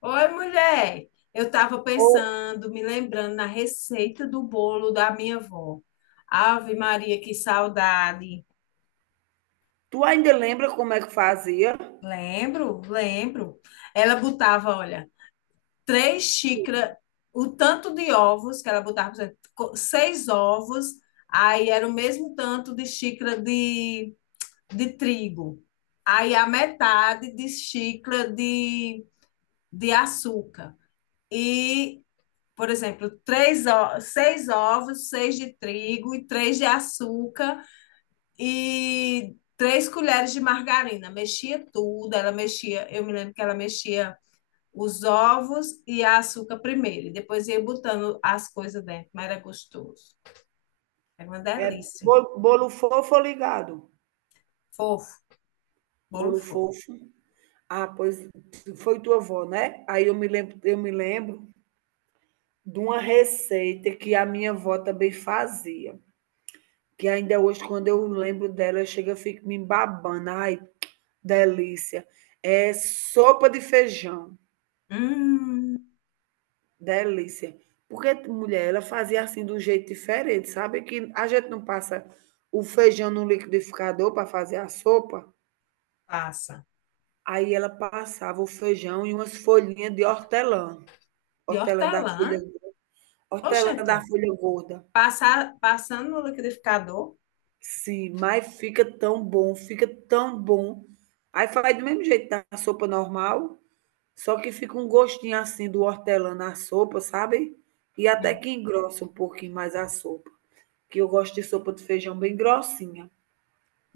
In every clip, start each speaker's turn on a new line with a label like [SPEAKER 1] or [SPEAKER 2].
[SPEAKER 1] Oi, mulher. Eu estava
[SPEAKER 2] Ô,
[SPEAKER 1] pensando, me lembrando na receita do bolo da minha avó. Ave Maria, que saudade.
[SPEAKER 2] tu ainda lembra como é que fazia?
[SPEAKER 1] Lembro, lembro. Ela botava, olha, 3 xícaras, o tanto de ovos que ela botava, por exemplo, seis ovos, aí era o mesmo tanto de xícara de trigo. Aí a metade de xícara de açúcar. E, por exemplo, seis ovos, seis de trigo e três de açúcar e 3 colheres de margarina. Mexia tudo, ela mexia, eu me lembro que ela mexia os ovos e a açúcar primeiro, e depois ia botando as coisas dentro, mas era gostoso. Era uma
[SPEAKER 2] É
[SPEAKER 1] delícia.
[SPEAKER 2] bolo, bolo fofo ou ligado?
[SPEAKER 1] Fofo, bolo
[SPEAKER 2] Bolo
[SPEAKER 1] fofo.
[SPEAKER 2] fofo. Ah, pois foi tua avó, né? Aí eu me lembro de uma receita que a minha avó também fazia, que ainda hoje quando eu lembro dela, eu chego e fico me babando, ai, delícia. É sopa de feijão.
[SPEAKER 1] Hum.
[SPEAKER 2] Delícia. Porque, mulher, ela fazia assim de um jeito diferente, sabe? Que a gente não passa o feijão no liquidificador para fazer a sopa.
[SPEAKER 1] Passa.
[SPEAKER 2] Aí ela passava o feijão e umas folhinhas de hortelã.
[SPEAKER 1] De
[SPEAKER 2] Hortelã da folha,
[SPEAKER 1] hortelã.
[SPEAKER 2] hortelã da
[SPEAKER 1] Oxente,
[SPEAKER 2] folha gorda.
[SPEAKER 1] passando no liquidificador.
[SPEAKER 2] Sim, mas fica tão bom. Aí faz do mesmo jeito da sopa normal, só que fica um gostinho assim do hortelã na sopa, sabe? E até
[SPEAKER 1] Hum.
[SPEAKER 2] que engrossa um pouquinho mais a sopa. Que eu gosto de sopa de feijão bem grossinha.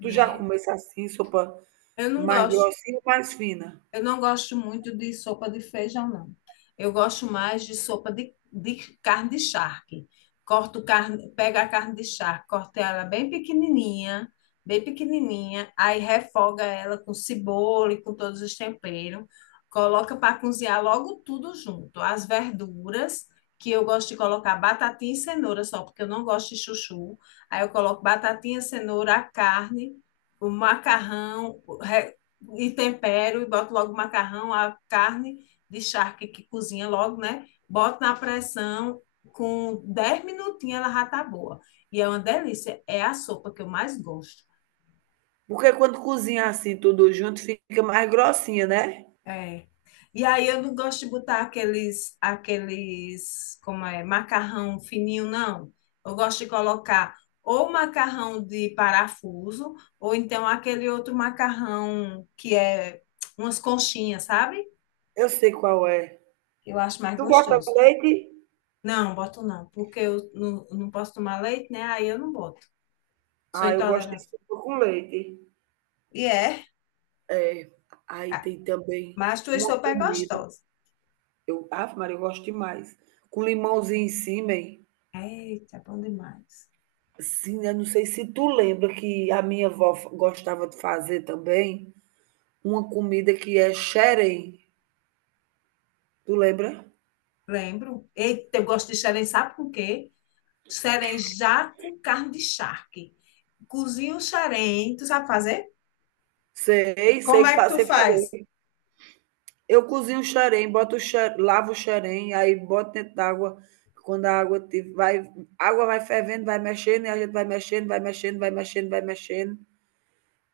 [SPEAKER 2] Tu já
[SPEAKER 1] é.
[SPEAKER 2] comesse assim, sopa
[SPEAKER 1] Eu não
[SPEAKER 2] mais
[SPEAKER 1] gosto.
[SPEAKER 2] grossinha ou mais fina?
[SPEAKER 1] Eu não gosto muito de sopa de feijão, não. Eu gosto mais de sopa de carne de charque. Corto carne, pega a carne de charque, corta ela bem pequenininha, aí refoga ela com cebola e com todos os temperos. Coloca para cozinhar logo tudo junto. As verduras, que eu gosto de colocar batatinha e cenoura só, porque eu não gosto de chuchu. Aí eu coloco batatinha, cenoura, a carne, o macarrão, e tempero, e boto logo o macarrão, a carne de charque, que cozinha logo, né? Boto na pressão, com 10 minutinhos ela já tá boa. E é uma delícia, é a sopa que eu mais gosto.
[SPEAKER 2] Porque quando cozinha assim tudo junto, fica mais grossinha, né?
[SPEAKER 1] É. E aí eu não gosto de botar aqueles, como é, macarrão fininho, não. Eu gosto de colocar ou macarrão de parafuso, ou então aquele outro macarrão que é umas conchinhas, sabe?
[SPEAKER 2] Eu sei qual é.
[SPEAKER 1] Eu acho mais
[SPEAKER 2] Tu bota
[SPEAKER 1] gostoso.
[SPEAKER 2] leite?
[SPEAKER 1] Não, boto não, porque eu não, não posso tomar leite, né? Aí eu não boto. Sou
[SPEAKER 2] Ah, eu gosto de
[SPEAKER 1] intolerante.
[SPEAKER 2] sopa com leite.
[SPEAKER 1] E é?
[SPEAKER 2] É. Aí
[SPEAKER 1] Ah,
[SPEAKER 2] tem também
[SPEAKER 1] mas tua
[SPEAKER 2] uma
[SPEAKER 1] sopa é
[SPEAKER 2] comida.
[SPEAKER 1] gostosa.
[SPEAKER 2] Eu, Ave Maria, eu gosto demais. Com limãozinho em cima, hein?
[SPEAKER 1] Eita, é bom demais.
[SPEAKER 2] Sim, eu não sei se tu lembra que a minha avó gostava de fazer também uma comida que é xerém. Tu lembra?
[SPEAKER 1] Lembro. Eita, eu gosto de xerém, sabe com o quê? Xerém já com carne de charque. Cozinha o xerém, tu sabe fazer?
[SPEAKER 2] Sei,
[SPEAKER 1] Como
[SPEAKER 2] sei que
[SPEAKER 1] é que
[SPEAKER 2] fa
[SPEAKER 1] tu
[SPEAKER 2] sei
[SPEAKER 1] faz?
[SPEAKER 2] fazer. Eu cozinho o xerém, boto o xe lavo o xerém, aí boto dentro d'água, quando a água ti vai água vai fervendo, vai mexendo, e a gente vai mexendo.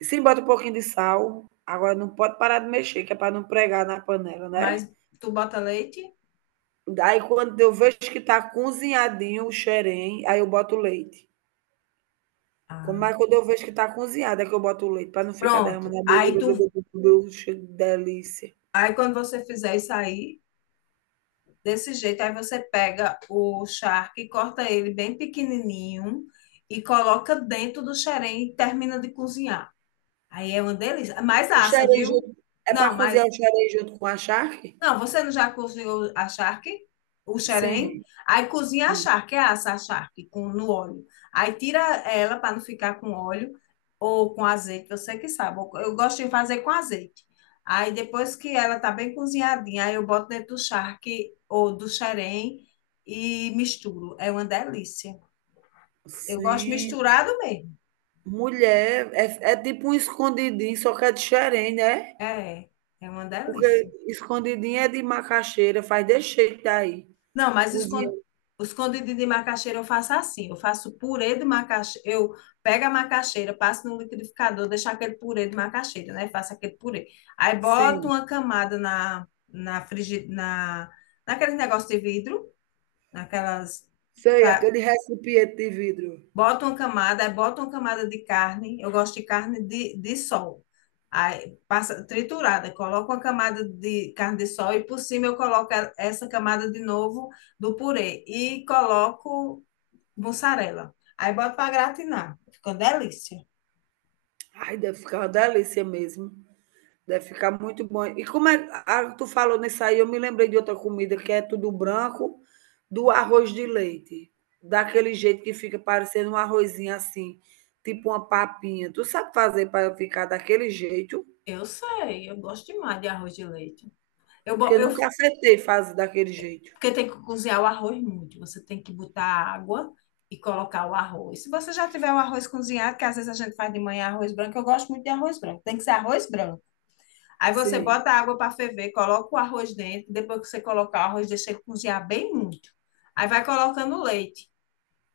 [SPEAKER 2] Sim, bota um pouquinho de sal, agora não pode parar de mexer, que é pra não pregar na panela, né.
[SPEAKER 1] Mas tu bota leite?
[SPEAKER 2] Daí quando eu vejo que tá cozinhadinho o xerém, aí eu boto o leite. Quando
[SPEAKER 1] Ah.
[SPEAKER 2] mas quando eu vejo que tá cozinhado, é que eu boto o leite, para não ficar
[SPEAKER 1] Pronto.
[SPEAKER 2] derramando. A blu, blu, blu, blu, blu, blu, blu, delícia.
[SPEAKER 1] Aí quando você fizer isso aí, desse jeito. Aí você pega o charque, corta ele bem pequenininho e coloca dentro do xerém e termina de cozinhar. Aí é uma delícia. Mais
[SPEAKER 2] O
[SPEAKER 1] assa,
[SPEAKER 2] xerém
[SPEAKER 1] viu?
[SPEAKER 2] junto é
[SPEAKER 1] Não,
[SPEAKER 2] para cozinhar
[SPEAKER 1] mas
[SPEAKER 2] o xerém junto com a charque?
[SPEAKER 1] não, você não já cozinhou a charque, o xerém?
[SPEAKER 2] Sim,
[SPEAKER 1] Aí cozinha a
[SPEAKER 2] sim,
[SPEAKER 1] charque, é assa a charque com, no óleo. Aí tira ela para não ficar com óleo ou com azeite, você que sabe. Eu gosto de fazer com azeite. Aí depois que ela tá bem cozinhadinha, aí eu boto dentro do charque ou do xerém e misturo. É uma delícia. Eu gosto
[SPEAKER 2] sim.
[SPEAKER 1] misturado mesmo.
[SPEAKER 2] Mulher, é tipo um escondidinho, só que é de xerém, né?
[SPEAKER 1] É, é uma
[SPEAKER 2] Porque
[SPEAKER 1] delícia.
[SPEAKER 2] escondidinho é de macaxeira, faz desse jeito aí
[SPEAKER 1] Não, mas
[SPEAKER 2] cozinha
[SPEAKER 1] o escondidinho de macaxeira eu faço assim. Eu faço purê de macaxeira. Eu pego a macaxeira, passo no liquidificador, deixo aquele purê de macaxeira, né? Faço aquele purê. Aí boto
[SPEAKER 2] sim.
[SPEAKER 1] uma camada naquele negócio de vidro, naquelas.
[SPEAKER 2] Sei, aquele recipiente de vidro.
[SPEAKER 1] Bota uma camada, aí bota uma camada de carne. Eu gosto de carne de sol. Aí passa triturada, coloco uma camada de carne de sol e por cima eu coloco essa camada de novo do purê e coloco mussarela. Aí boto para gratinar. Fica uma delícia.
[SPEAKER 2] Ai, deve ficar uma delícia mesmo. Deve ficar muito bom. E como é, ah, tu falou nisso aí, eu me lembrei de outra comida que é tudo branco, do arroz de leite. Daquele jeito que fica parecendo um arrozinho assim, tipo uma papinha. Tu sabe fazer para ficar daquele jeito?
[SPEAKER 1] Eu sei, eu gosto demais de arroz de leite. Eu,
[SPEAKER 2] Porque
[SPEAKER 1] bo-
[SPEAKER 2] eu
[SPEAKER 1] eu
[SPEAKER 2] nunca acertei fazer daquele jeito.
[SPEAKER 1] Porque tem que cozinhar o arroz muito. Você tem que botar água e colocar o arroz. Se você já tiver o arroz cozinhado, que às vezes a gente faz de manhã arroz branco, eu gosto muito de arroz branco. Tem que ser arroz branco. Aí você
[SPEAKER 2] Sim,
[SPEAKER 1] bota a água para ferver, coloca o arroz dentro. Depois que você colocar o arroz, deixa ele cozinhar bem muito. Aí vai colocando leite.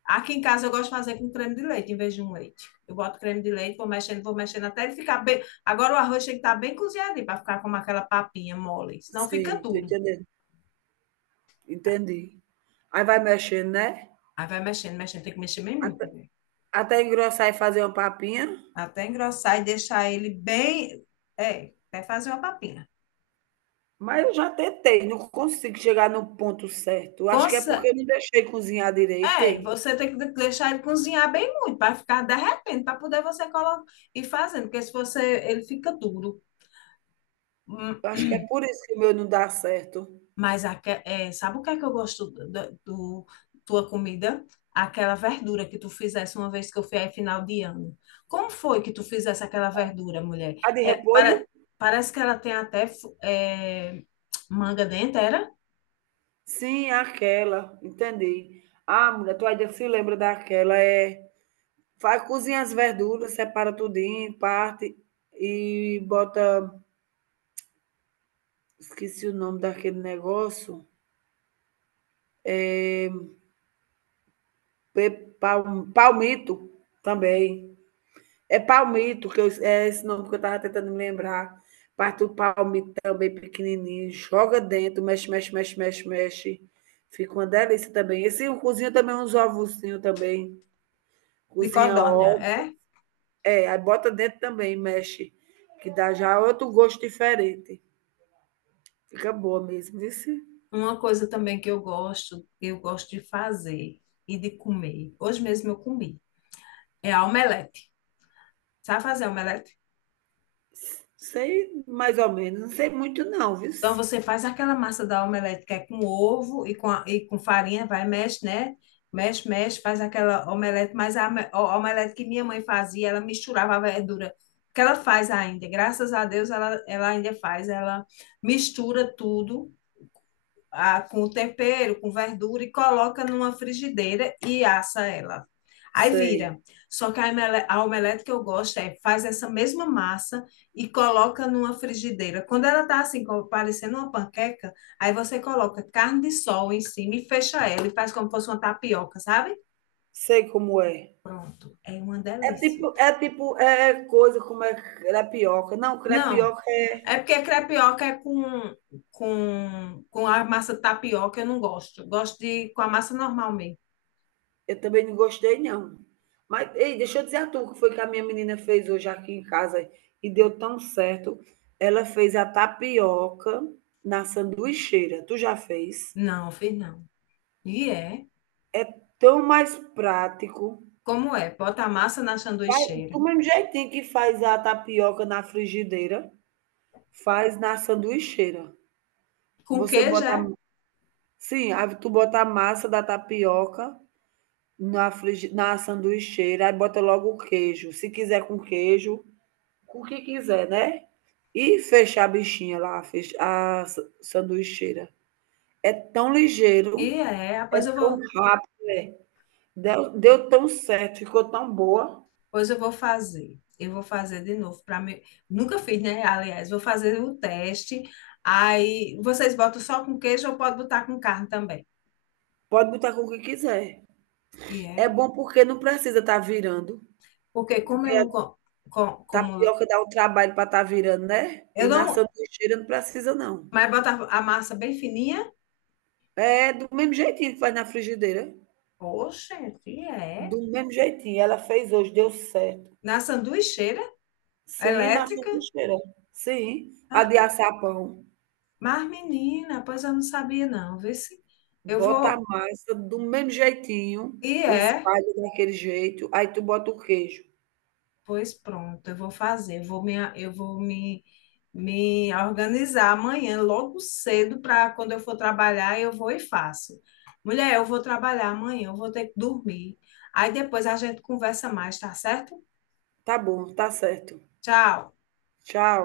[SPEAKER 1] Aqui em casa eu gosto de fazer com creme de leite em vez de um leite. Eu boto creme de leite, vou mexendo até ele ficar bem. Agora o arroz tem que estar bem cozinhadinho para ficar com aquela papinha mole. Senão fica
[SPEAKER 2] sim, tô
[SPEAKER 1] duro.
[SPEAKER 2] entendendo. Entendi. Aí vai mexendo, né?
[SPEAKER 1] Aí vai mexendo, mexendo, tem que mexer bem muito,
[SPEAKER 2] Até,
[SPEAKER 1] né?
[SPEAKER 2] até engrossar e fazer uma papinha.
[SPEAKER 1] Até engrossar e deixar ele bem. É, até fazer uma papinha.
[SPEAKER 2] Mas eu já tentei, não consigo chegar no ponto certo. Eu acho que é porque
[SPEAKER 1] Consa-
[SPEAKER 2] eu não deixei cozinhar direito,
[SPEAKER 1] É,
[SPEAKER 2] hein?
[SPEAKER 1] você tem que deixar ele cozinhar bem muito, para ficar derretendo, para poder você colocar e fazendo, porque se você. Ele fica duro. Hum,
[SPEAKER 2] Eu acho que é por isso que o meu não dá certo.
[SPEAKER 1] Mas é, sabe o que é que eu gosto da do, tua comida? Aquela verdura que tu fizesse uma vez que eu fui aí final de ano. Como foi que tu fizesse aquela verdura, mulher?
[SPEAKER 2] A de
[SPEAKER 1] É,
[SPEAKER 2] repolho?
[SPEAKER 1] para, parece que ela tem até é, manga dentro, era?
[SPEAKER 2] Sim, é aquela, entendi. Ah, mulher, tu ainda se lembra daquela, é, faz cozinha as verduras, separa tudinho, parte e bota, esqueci o nome daquele negócio, pe pal palmito também. É palmito, que eu, é esse nome que eu estava tentando me lembrar. Parte do palmito também pequenininho. Joga dentro, mexe. Fica uma delícia também. Esse eu cozinho também uns ovozinhos também.
[SPEAKER 1] De
[SPEAKER 2] Cozinha
[SPEAKER 1] codorna,
[SPEAKER 2] ovo.
[SPEAKER 1] é?
[SPEAKER 2] É, aí bota dentro também, mexe. Que dá já outro gosto diferente. Fica boa mesmo, viu?
[SPEAKER 1] Uma coisa também que eu gosto de fazer e de comer. Hoje mesmo eu comi. É a omelete. Sabe fazer omelete?
[SPEAKER 2] Sei mais ou menos. Não sei muito não, viu?
[SPEAKER 1] Então você faz aquela massa da omelete que é com ovo e e com farinha, vai, mexe, né? Mexe, mexe, faz aquela omelete, mas a omelete que minha mãe fazia, ela misturava a verdura. Que ela faz ainda, graças a Deus, ela ainda faz, ela mistura tudo com o tempero, com verdura e coloca numa frigideira e assa ela. Aí
[SPEAKER 2] Sei.
[SPEAKER 1] vira. Só que a omelete que eu gosto é faz essa mesma massa e coloca numa frigideira. Quando ela tá assim, como parecendo uma panqueca, aí você coloca carne de sol em cima e fecha ela e faz como fosse uma tapioca, sabe?
[SPEAKER 2] Sei como é.
[SPEAKER 1] Pronto, é uma
[SPEAKER 2] É tipo,
[SPEAKER 1] delícia.
[SPEAKER 2] é tipo, é é coisa como é crepioca. Não,
[SPEAKER 1] Não,
[SPEAKER 2] crepioca.
[SPEAKER 1] é porque crepioca é com a massa tapioca, eu não gosto. Eu gosto de com a massa normal mesmo.
[SPEAKER 2] Eu também não gostei, não. Mas, ei, deixa eu dizer a tu o que foi que a minha menina fez hoje aqui em casa e deu tão certo. Ela fez a tapioca na sanduicheira. Tu já fez?
[SPEAKER 1] Não, fiz não. E é.
[SPEAKER 2] Tão mais prático.
[SPEAKER 1] Como é? Bota a massa na sanduicheira.
[SPEAKER 2] Do mesmo jeitinho que faz a tapioca na frigideira, faz na sanduicheira.
[SPEAKER 1] Com
[SPEAKER 2] Você
[SPEAKER 1] queijo,
[SPEAKER 2] bota.
[SPEAKER 1] é?
[SPEAKER 2] Sim, aí tu bota a massa da tapioca na sanduicheira, aí bota logo o queijo. Se quiser com queijo, com o que quiser, né? E fechar a bichinha lá, a sanduicheira. É tão
[SPEAKER 1] E
[SPEAKER 2] ligeiro,
[SPEAKER 1] é. Ah.
[SPEAKER 2] é tão rápido, é. Deu tão certo, ficou tão boa.
[SPEAKER 1] Pois eu vou fazer. Eu vou fazer de novo para mim. Nunca fiz, né? Aliás, vou fazer o teste. Aí vocês botam só com queijo ou pode botar com carne também.
[SPEAKER 2] Pode botar com o que quiser.
[SPEAKER 1] E
[SPEAKER 2] É
[SPEAKER 1] é.
[SPEAKER 2] bom porque não precisa estar virando.
[SPEAKER 1] Porque como
[SPEAKER 2] Porque
[SPEAKER 1] eu
[SPEAKER 2] a
[SPEAKER 1] não co- co- como
[SPEAKER 2] tapioca dá o trabalho para estar virando, né?
[SPEAKER 1] eu
[SPEAKER 2] E na
[SPEAKER 1] não,
[SPEAKER 2] sanduicheira não precisa, não.
[SPEAKER 1] mas bota a massa bem fininha.
[SPEAKER 2] É do mesmo jeitinho que faz na frigideira.
[SPEAKER 1] Poxa, e é.
[SPEAKER 2] Do mesmo jeitinho. Ela fez hoje, deu certo.
[SPEAKER 1] Na sanduicheira
[SPEAKER 2] Sim, na
[SPEAKER 1] elétrica.
[SPEAKER 2] sanduicheira. Sim. A de assar pão.
[SPEAKER 1] Mas, menina, pois eu não sabia não, vê se eu
[SPEAKER 2] Bota
[SPEAKER 1] vou
[SPEAKER 2] a massa do mesmo jeitinho
[SPEAKER 1] e
[SPEAKER 2] e
[SPEAKER 1] é,
[SPEAKER 2] espalha daquele jeito, aí tu bota o queijo.
[SPEAKER 1] pois pronto, eu vou fazer, eu vou me organizar amanhã, logo cedo, para quando eu for trabalhar, eu vou e faço. Mulher, eu vou trabalhar amanhã, eu vou ter que dormir. Aí depois a gente conversa mais, tá certo?
[SPEAKER 2] Tá bom, tá certo.
[SPEAKER 1] Tchau.
[SPEAKER 2] Tchau.